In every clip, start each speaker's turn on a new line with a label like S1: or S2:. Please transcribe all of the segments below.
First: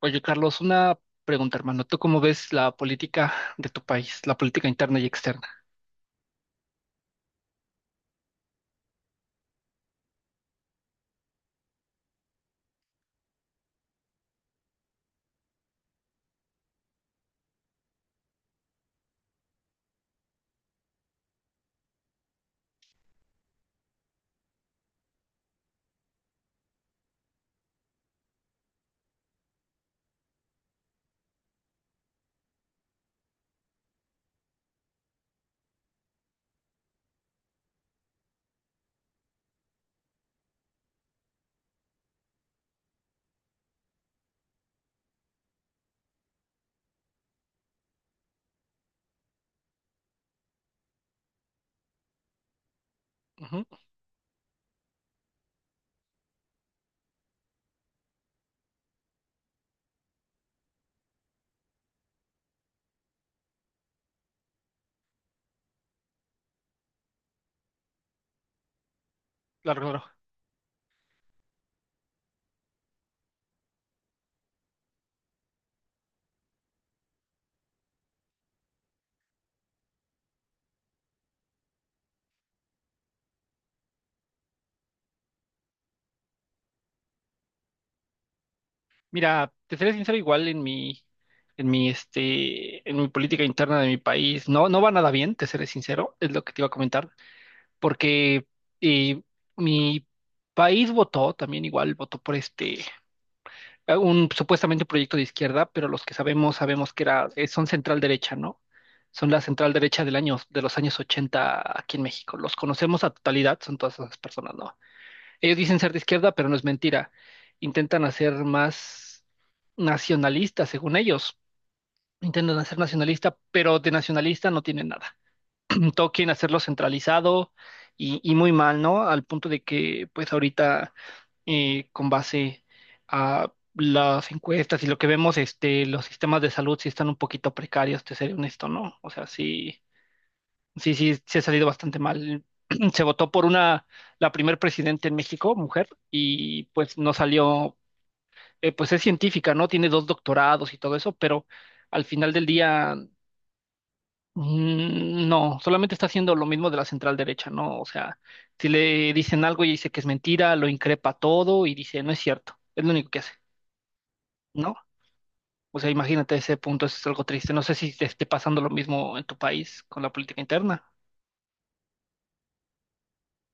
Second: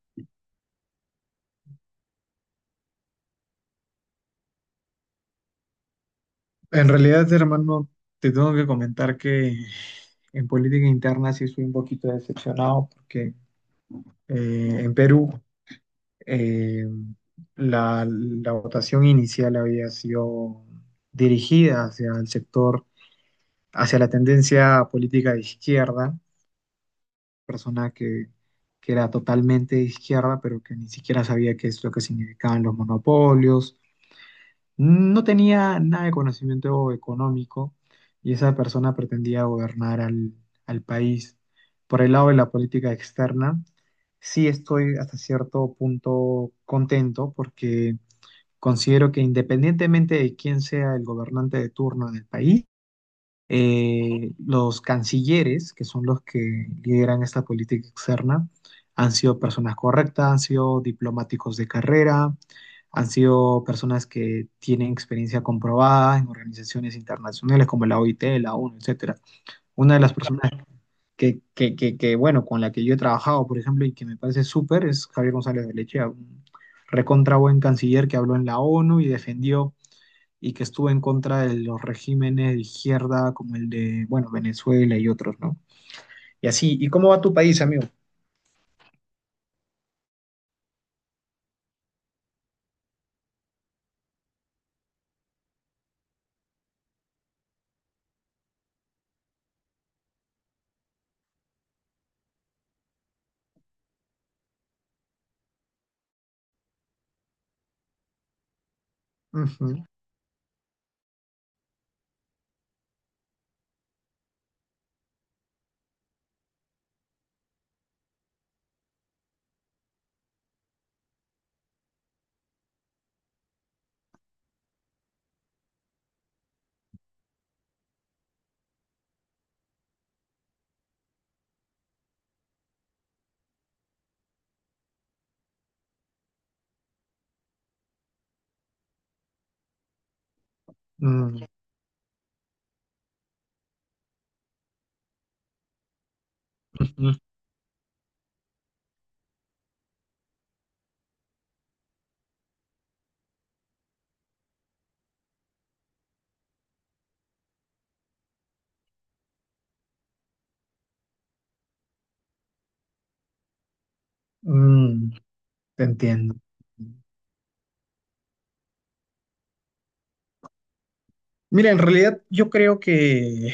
S1: Oye, Carlos, una pregunta, hermano. ¿Tú cómo ves la política de tu país, la política interna y externa?
S2: En realidad, hermano, te tengo que comentar que en política interna sí estoy un poquito decepcionado porque en Perú eh, la votación inicial había sido dirigida hacia el sector, hacia la tendencia política de izquierda, persona que era totalmente de izquierda, pero que ni siquiera sabía qué es lo que significaban los monopolios. No tenía nada de conocimiento económico y esa persona pretendía gobernar al país. Por el lado de la política externa, sí estoy hasta cierto punto contento porque considero que independientemente de quién sea el gobernante de turno en el país,
S1: Ujú.
S2: los cancilleres, que son los que lideran esta política externa, han sido personas correctas, han sido diplomáticos de carrera, han sido personas que tienen experiencia comprobada en organizaciones internacionales como la OIT, la ONU, etcétera.
S1: Claro,
S2: Una de las
S1: claro.
S2: personas bueno, con la que yo he trabajado, por ejemplo, y que me parece súper es Javier González de Leche, un recontra buen canciller que habló en la ONU y defendió y que estuvo en contra de los regímenes de izquierda como el de, bueno, Venezuela y otros, ¿no? Y así, ¿y cómo va tu país, amigo?
S1: Mira, te seré sincero, igual en mi política interna de mi país, no, no va nada bien, te seré sincero, es lo que te iba a comentar, porque eh, mi país votó, también igual votó por un supuestamente un proyecto de izquierda, pero los que sabemos, sabemos que son central derecha, ¿no? Son la central
S2: Ujú.
S1: derecha del año, de los años 80 aquí en México. Los conocemos a totalidad, son todas esas personas, ¿no? Ellos dicen ser de izquierda, pero no es mentira. Intentan hacer más nacionalistas, según ellos. Intentan hacer nacionalista, pero de nacionalista no tienen nada. Todo quieren hacerlo centralizado y muy mal, ¿no? Al punto de que, pues ahorita con base a las encuestas y lo que vemos, este, los sistemas de salud sí están un poquito precarios, te seré honesto, ¿no? O sea, sí, sí, sí, se ha
S2: Mm.
S1: salido bastante mal. Se votó por la primer presidenta en México, mujer, y pues
S2: Ujú.
S1: no salió, pues es científica, ¿no? Tiene 2 doctorados y todo eso, pero al final del día, no, solamente está haciendo lo mismo de la central derecha, ¿no? O sea, si le dicen algo y dice que es mentira, lo increpa todo y dice, no es cierto, es lo único que hace. ¿No?
S2: Mm.
S1: O
S2: Te
S1: sea, imagínate
S2: entiendo.
S1: ese punto, eso es algo triste. No sé si te esté pasando lo mismo en tu país con la política interna.
S2: Mira, en realidad yo creo que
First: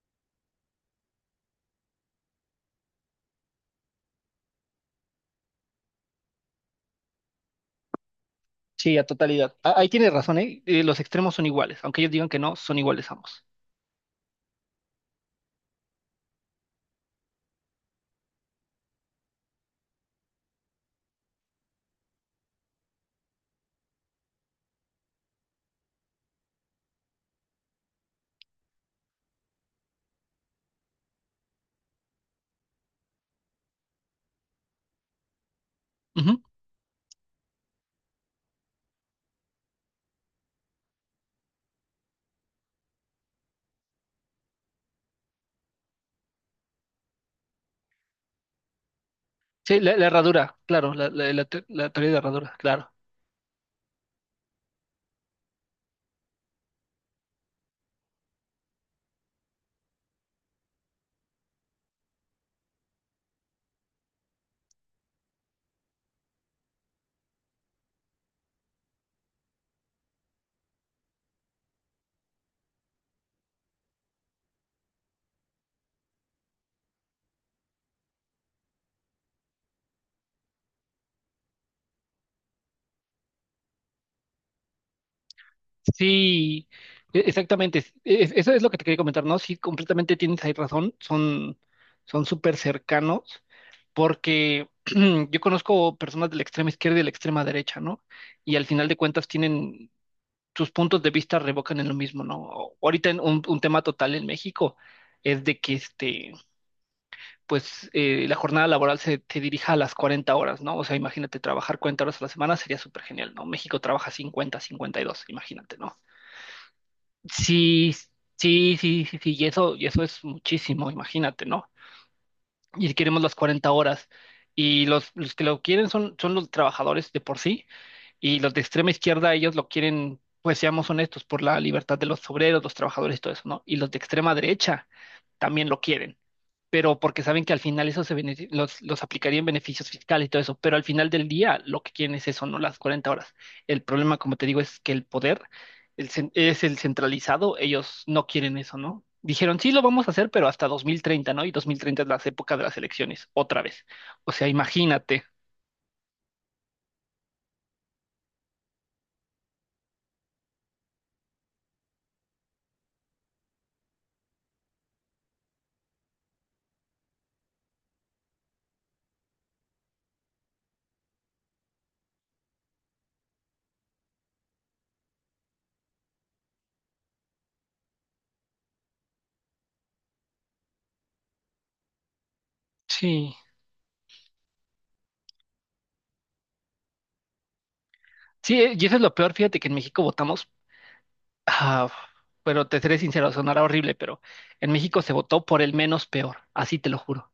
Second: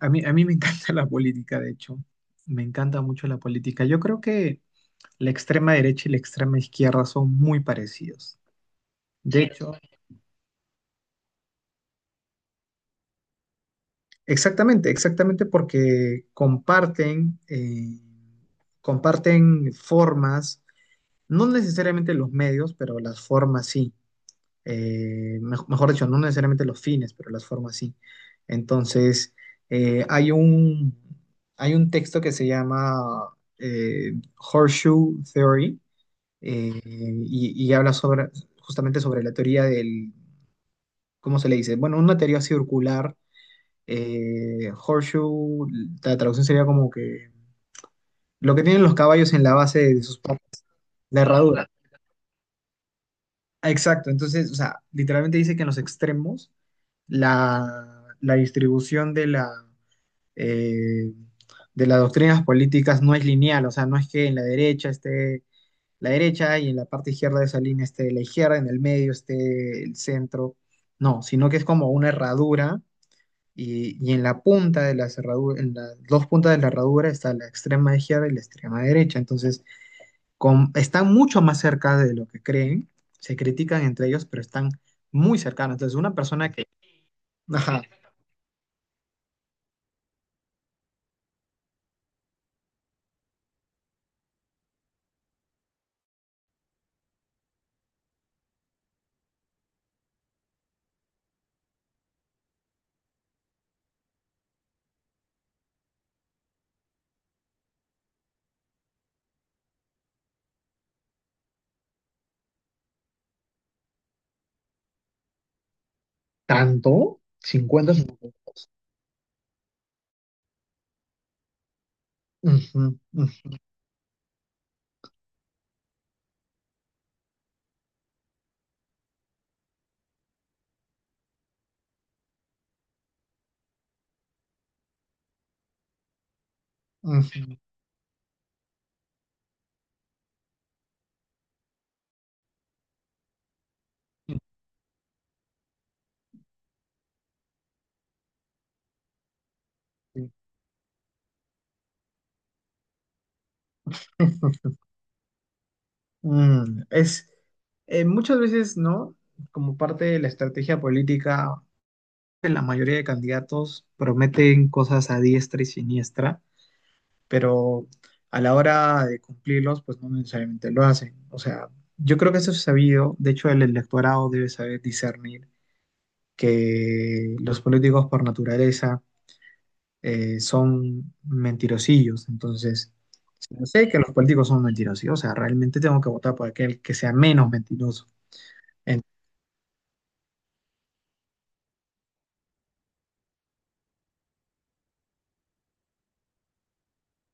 S2: a mí me encanta la política, de hecho, me encanta mucho la política. Yo creo que la extrema derecha y la extrema izquierda son muy parecidos.
S1: Sí, a
S2: De
S1: totalidad.
S2: hecho,
S1: Ahí tienes razón, ¿eh? Los extremos son iguales, aunque ellos digan que no, son iguales ambos.
S2: exactamente, exactamente porque comparten formas. No necesariamente los medios, pero las formas sí. Mejor dicho, no necesariamente los fines, pero las formas sí. Entonces, eh, hay un, hay un texto que se llama eh, Horseshoe Theory,
S1: Ujú.
S2: y habla sobre, justamente sobre la teoría del, ¿cómo se le dice? Bueno, una teoría circular. Horseshoe, la traducción sería como que lo que tienen los caballos en la
S1: Sí,
S2: base
S1: la,
S2: de
S1: la
S2: sus
S1: herradura,
S2: patas,
S1: claro, la,
S2: la
S1: la, la te-
S2: herradura.
S1: la teoría de herradura, claro.
S2: Ah, exacto, entonces, o sea, literalmente dice que en los extremos la distribución de la, eh, de las doctrinas políticas no es lineal, o sea, no es que en la derecha esté la derecha y en la parte izquierda de esa línea esté la izquierda, en el medio esté el centro, no, sino que es como una herradura y en la punta de la cerradura, en las dos puntas de la herradura está la extrema izquierda y la extrema derecha. Entonces, están mucho más cerca de lo que creen, se critican entre ellos, pero están muy cercanos. Entonces, una persona que,
S1: Sí, exactamente.
S2: ajá,
S1: Eso es lo que te quería comentar, ¿no? Sí, completamente tienes ahí razón. Son súper cercanos porque yo conozco personas de la extrema izquierda y de la extrema derecha, ¿no? Y al final de cuentas tienen tus puntos de vista revocan en lo mismo, ¿no? Ahorita en un tema total en México es de que este, pues la jornada laboral se, te dirija a las 40 horas, ¿no? O sea, imagínate trabajar 40 horas a la semana sería súper genial, ¿no? México trabaja 50, 52, imagínate, ¿no?
S2: tanto, cincuenta
S1: Sí,
S2: 50.
S1: sí, sí, sí, sí, y eso es muchísimo, imagínate, ¿no? Y si
S2: Ujú,
S1: queremos las
S2: ujú,
S1: 40 horas y los que lo quieren son los trabajadores de por sí. Y los de extrema izquierda, ellos lo quieren, pues seamos honestos, por la libertad de los obreros, los trabajadores y todo eso, ¿no? Y los de extrema derecha también lo quieren, pero porque saben que
S2: ujú,
S1: al final eso los aplicaría en beneficios fiscales y todo eso, pero al final del día lo que quieren es eso, no las 40 horas. El problema, como te digo, es que el poder es el centralizado, ellos no quieren eso, ¿no? Dijeron, sí, lo vamos a hacer,
S2: ujú.
S1: pero hasta 2030, ¿no? Y 2030 es la época de las elecciones, otra vez. O sea, imagínate.
S2: Mm, es muchas veces, ¿no? Como parte de la estrategia política, la mayoría de candidatos prometen cosas a diestra y siniestra, pero a la hora de cumplirlos, pues no necesariamente lo hacen. O sea, yo creo que eso es sabido. De hecho, el electorado debe saber discernir que los políticos por naturaleza son mentirosillos. Entonces,
S1: Sí,
S2: si yo sé que los políticos son mentirosillos, o sea, realmente tengo que votar por aquel que sea menos mentiroso.
S1: sí, y eso es
S2: En-
S1: lo peor, fíjate que en México votamos. Ah, pero te seré sincero, sonará horrible, pero en México se votó por el menos peor, así te lo juro.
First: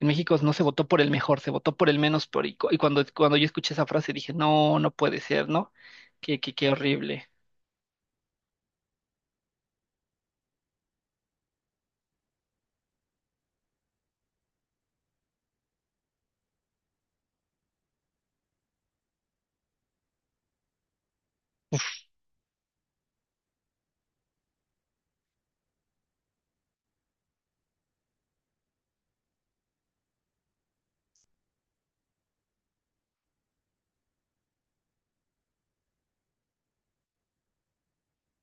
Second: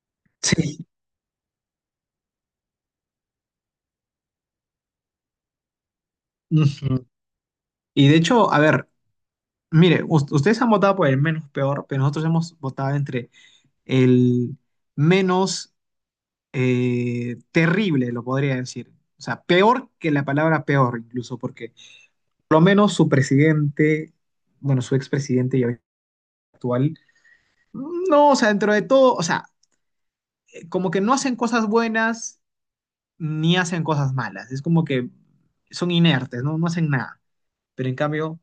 S1: En México no se
S2: sí.
S1: votó por el mejor, se votó por el menos peor. Cuando yo escuché esa frase dije, no, no puede ser, ¿no? Qué, qué, qué
S2: Ujú.
S1: horrible.
S2: Y de hecho, a ver, mire, ustedes han votado por el menos peor, pero nosotros hemos votado entre el menos terrible, lo podría decir. O sea, peor que la palabra peor, incluso, porque por lo menos su presidente, bueno, su expresidente y actual, no, o sea, dentro de todo, o sea, como que no hacen cosas buenas ni hacen cosas malas. Es como que son inertes, ¿no? No hacen nada. Pero en cambio,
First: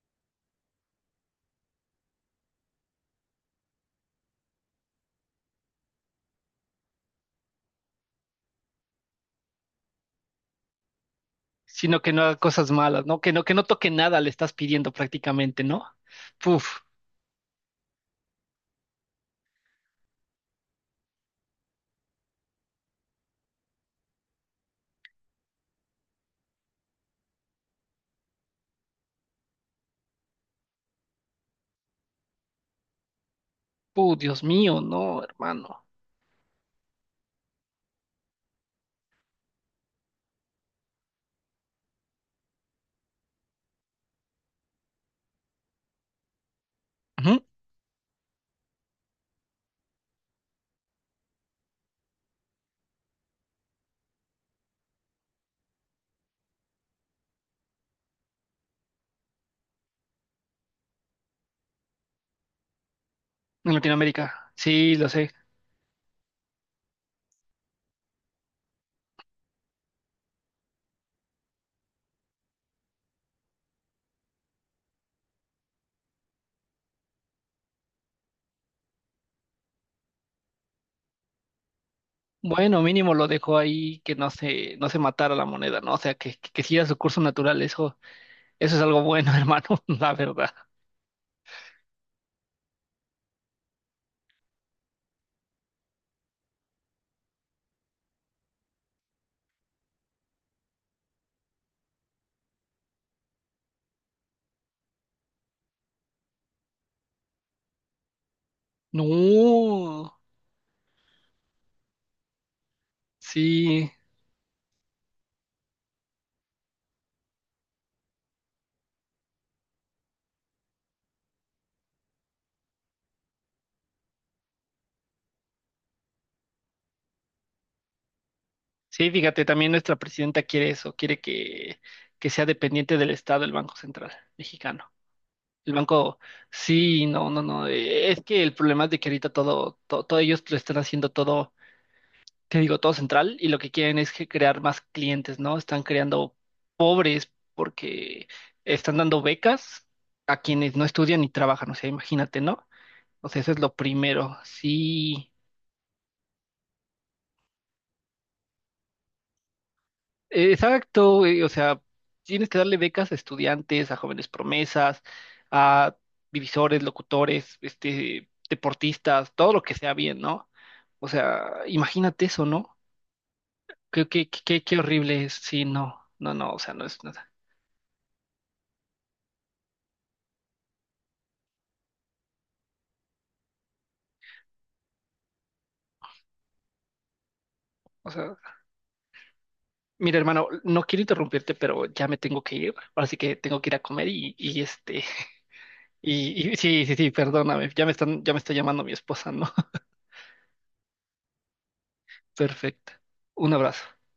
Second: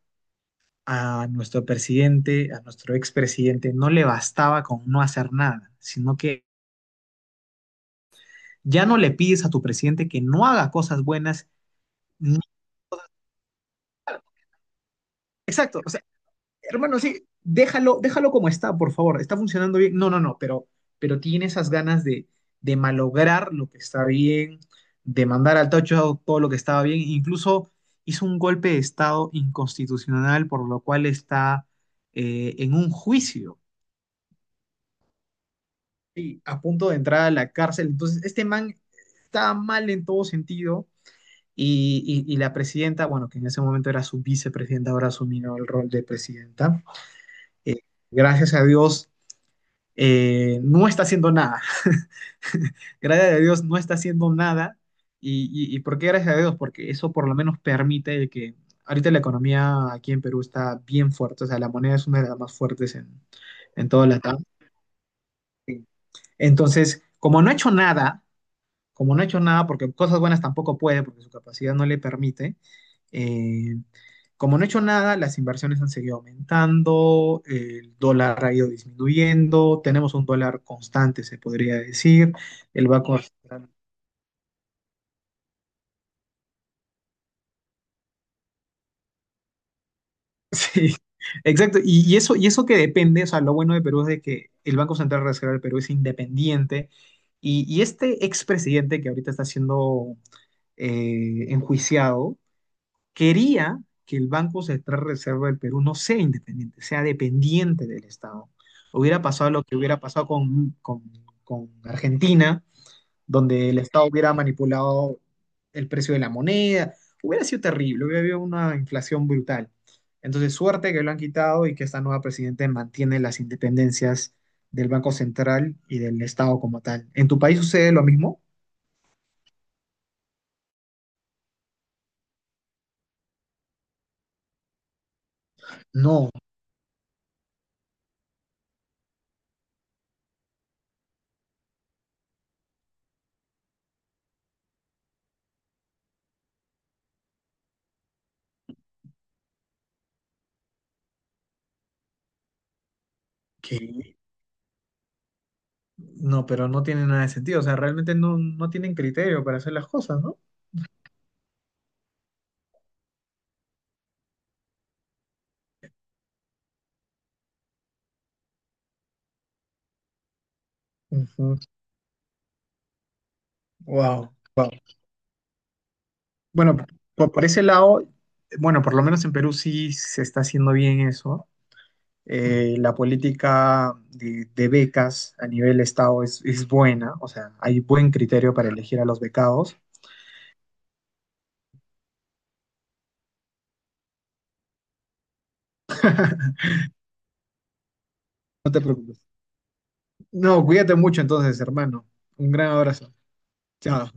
S2: a nuestro presidente, a nuestro expresidente, no le bastaba con no hacer nada, sino que ya no le pides a tu presidente que no haga cosas buenas.
S1: Sino que no haga
S2: ni-
S1: cosas malas, ¿no? Que no, que no toque nada, le estás pidiendo prácticamente,
S2: Exacto,
S1: ¿no?
S2: o sea,
S1: Puf,
S2: hermano, sí, déjalo, déjalo como está, por favor, está funcionando bien. No, no, no, pero tiene esas ganas de malograr lo que está bien, de mandar al tocho todo lo que estaba bien, incluso hizo un golpe de estado inconstitucional, por lo cual está en un juicio
S1: puf, Dios mío, no, hermano.
S2: y a punto de entrar a la cárcel. Entonces, este man está mal en todo sentido. Y la presidenta, bueno, que en ese momento era su vicepresidenta, ahora asumió el rol de presidenta.
S1: Ujú.
S2: eh, Gracias a Dios, no está haciendo nada. Gracias a Dios no está haciendo nada. Y, y por qué gracias a Dios? Porque eso por lo menos permite el que ahorita la economía aquí en Perú está bien fuerte, o sea, la moneda es una de las más fuertes
S1: En
S2: en toda la TAM.
S1: Latinoamérica, sí, lo sé.
S2: Entonces, como no ha hecho nada, como no ha hecho nada, porque cosas buenas tampoco puede, porque su capacidad no le permite, eh, como no ha hecho nada, las inversiones han seguido aumentando, el dólar ha ido disminuyendo, tenemos un dólar constante, se podría decir,
S1: Bueno,
S2: el
S1: mínimo
S2: Banco
S1: lo dejó
S2: Central-
S1: ahí que no se, no se matara la moneda, ¿no? O sea, que siguiera su curso natural, eso. Eso es algo bueno, hermano, la verdad.
S2: Sí, exacto, y eso que depende, o sea, lo bueno de Perú es de que el Banco Central Reserva del Perú es independiente, y este expresidente que ahorita está siendo enjuiciado, quería que el Banco Central Reserva del Perú no sea independiente, sea dependiente del Estado. Hubiera pasado lo que hubiera
S1: No,
S2: pasado con, con Argentina, donde el
S1: sí,
S2: Estado hubiera manipulado el precio de la moneda. Hubiera sido terrible, hubiera habido una inflación brutal. Entonces, suerte que lo han quitado y que esta nueva presidenta mantiene las independencias del Banco Central y del Estado como tal. ¿En tu país sucede lo mismo?
S1: sí, fíjate, también nuestra presidenta quiere eso, quiere que sea dependiente del Estado el Banco Central mexicano. El banco,
S2: No,
S1: sí, no, no, no, es que el problema es de que ahorita todo, todo, todo ellos lo están haciendo todo, te digo, todo central y lo que quieren es que crear más clientes, ¿no? Están creando pobres porque están dando becas a quienes no estudian ni trabajan, o sea, imagínate, ¿no? O sea, eso es lo
S2: que
S1: primero. Sí,
S2: No, pero no tiene nada de sentido. O sea, realmente no, no tienen criterio para hacer las cosas, ¿no?
S1: Exacto, güey, o sea, tienes que darle becas a estudiantes, a jóvenes promesas, a divisores, locutores, este, deportistas, todo lo que sea bien, ¿no? O sea, imagínate eso, ¿no? Qué, qué,
S2: Wow,
S1: qué,
S2: wow.
S1: qué horrible es. Sí, no, no, no, o sea,
S2: Bueno,
S1: no es
S2: por,
S1: nada.
S2: por ese lado, bueno, por lo menos en Perú sí se está haciendo bien eso. La política de becas a nivel Estado es buena, o sea, hay
S1: O
S2: buen
S1: sea,
S2: criterio para elegir a los becados.
S1: mira, hermano, no quiero interrumpirte, pero ya me tengo que ir, así que tengo que ir a comer y sí, sí, sí, perdóname, ya me está
S2: No te
S1: llamando mi
S2: preocupes.
S1: esposa, ¿no?
S2: No, cuídate mucho entonces, hermano. Un gran
S1: Perfecto.
S2: abrazo.
S1: Un abrazo.
S2: Chao.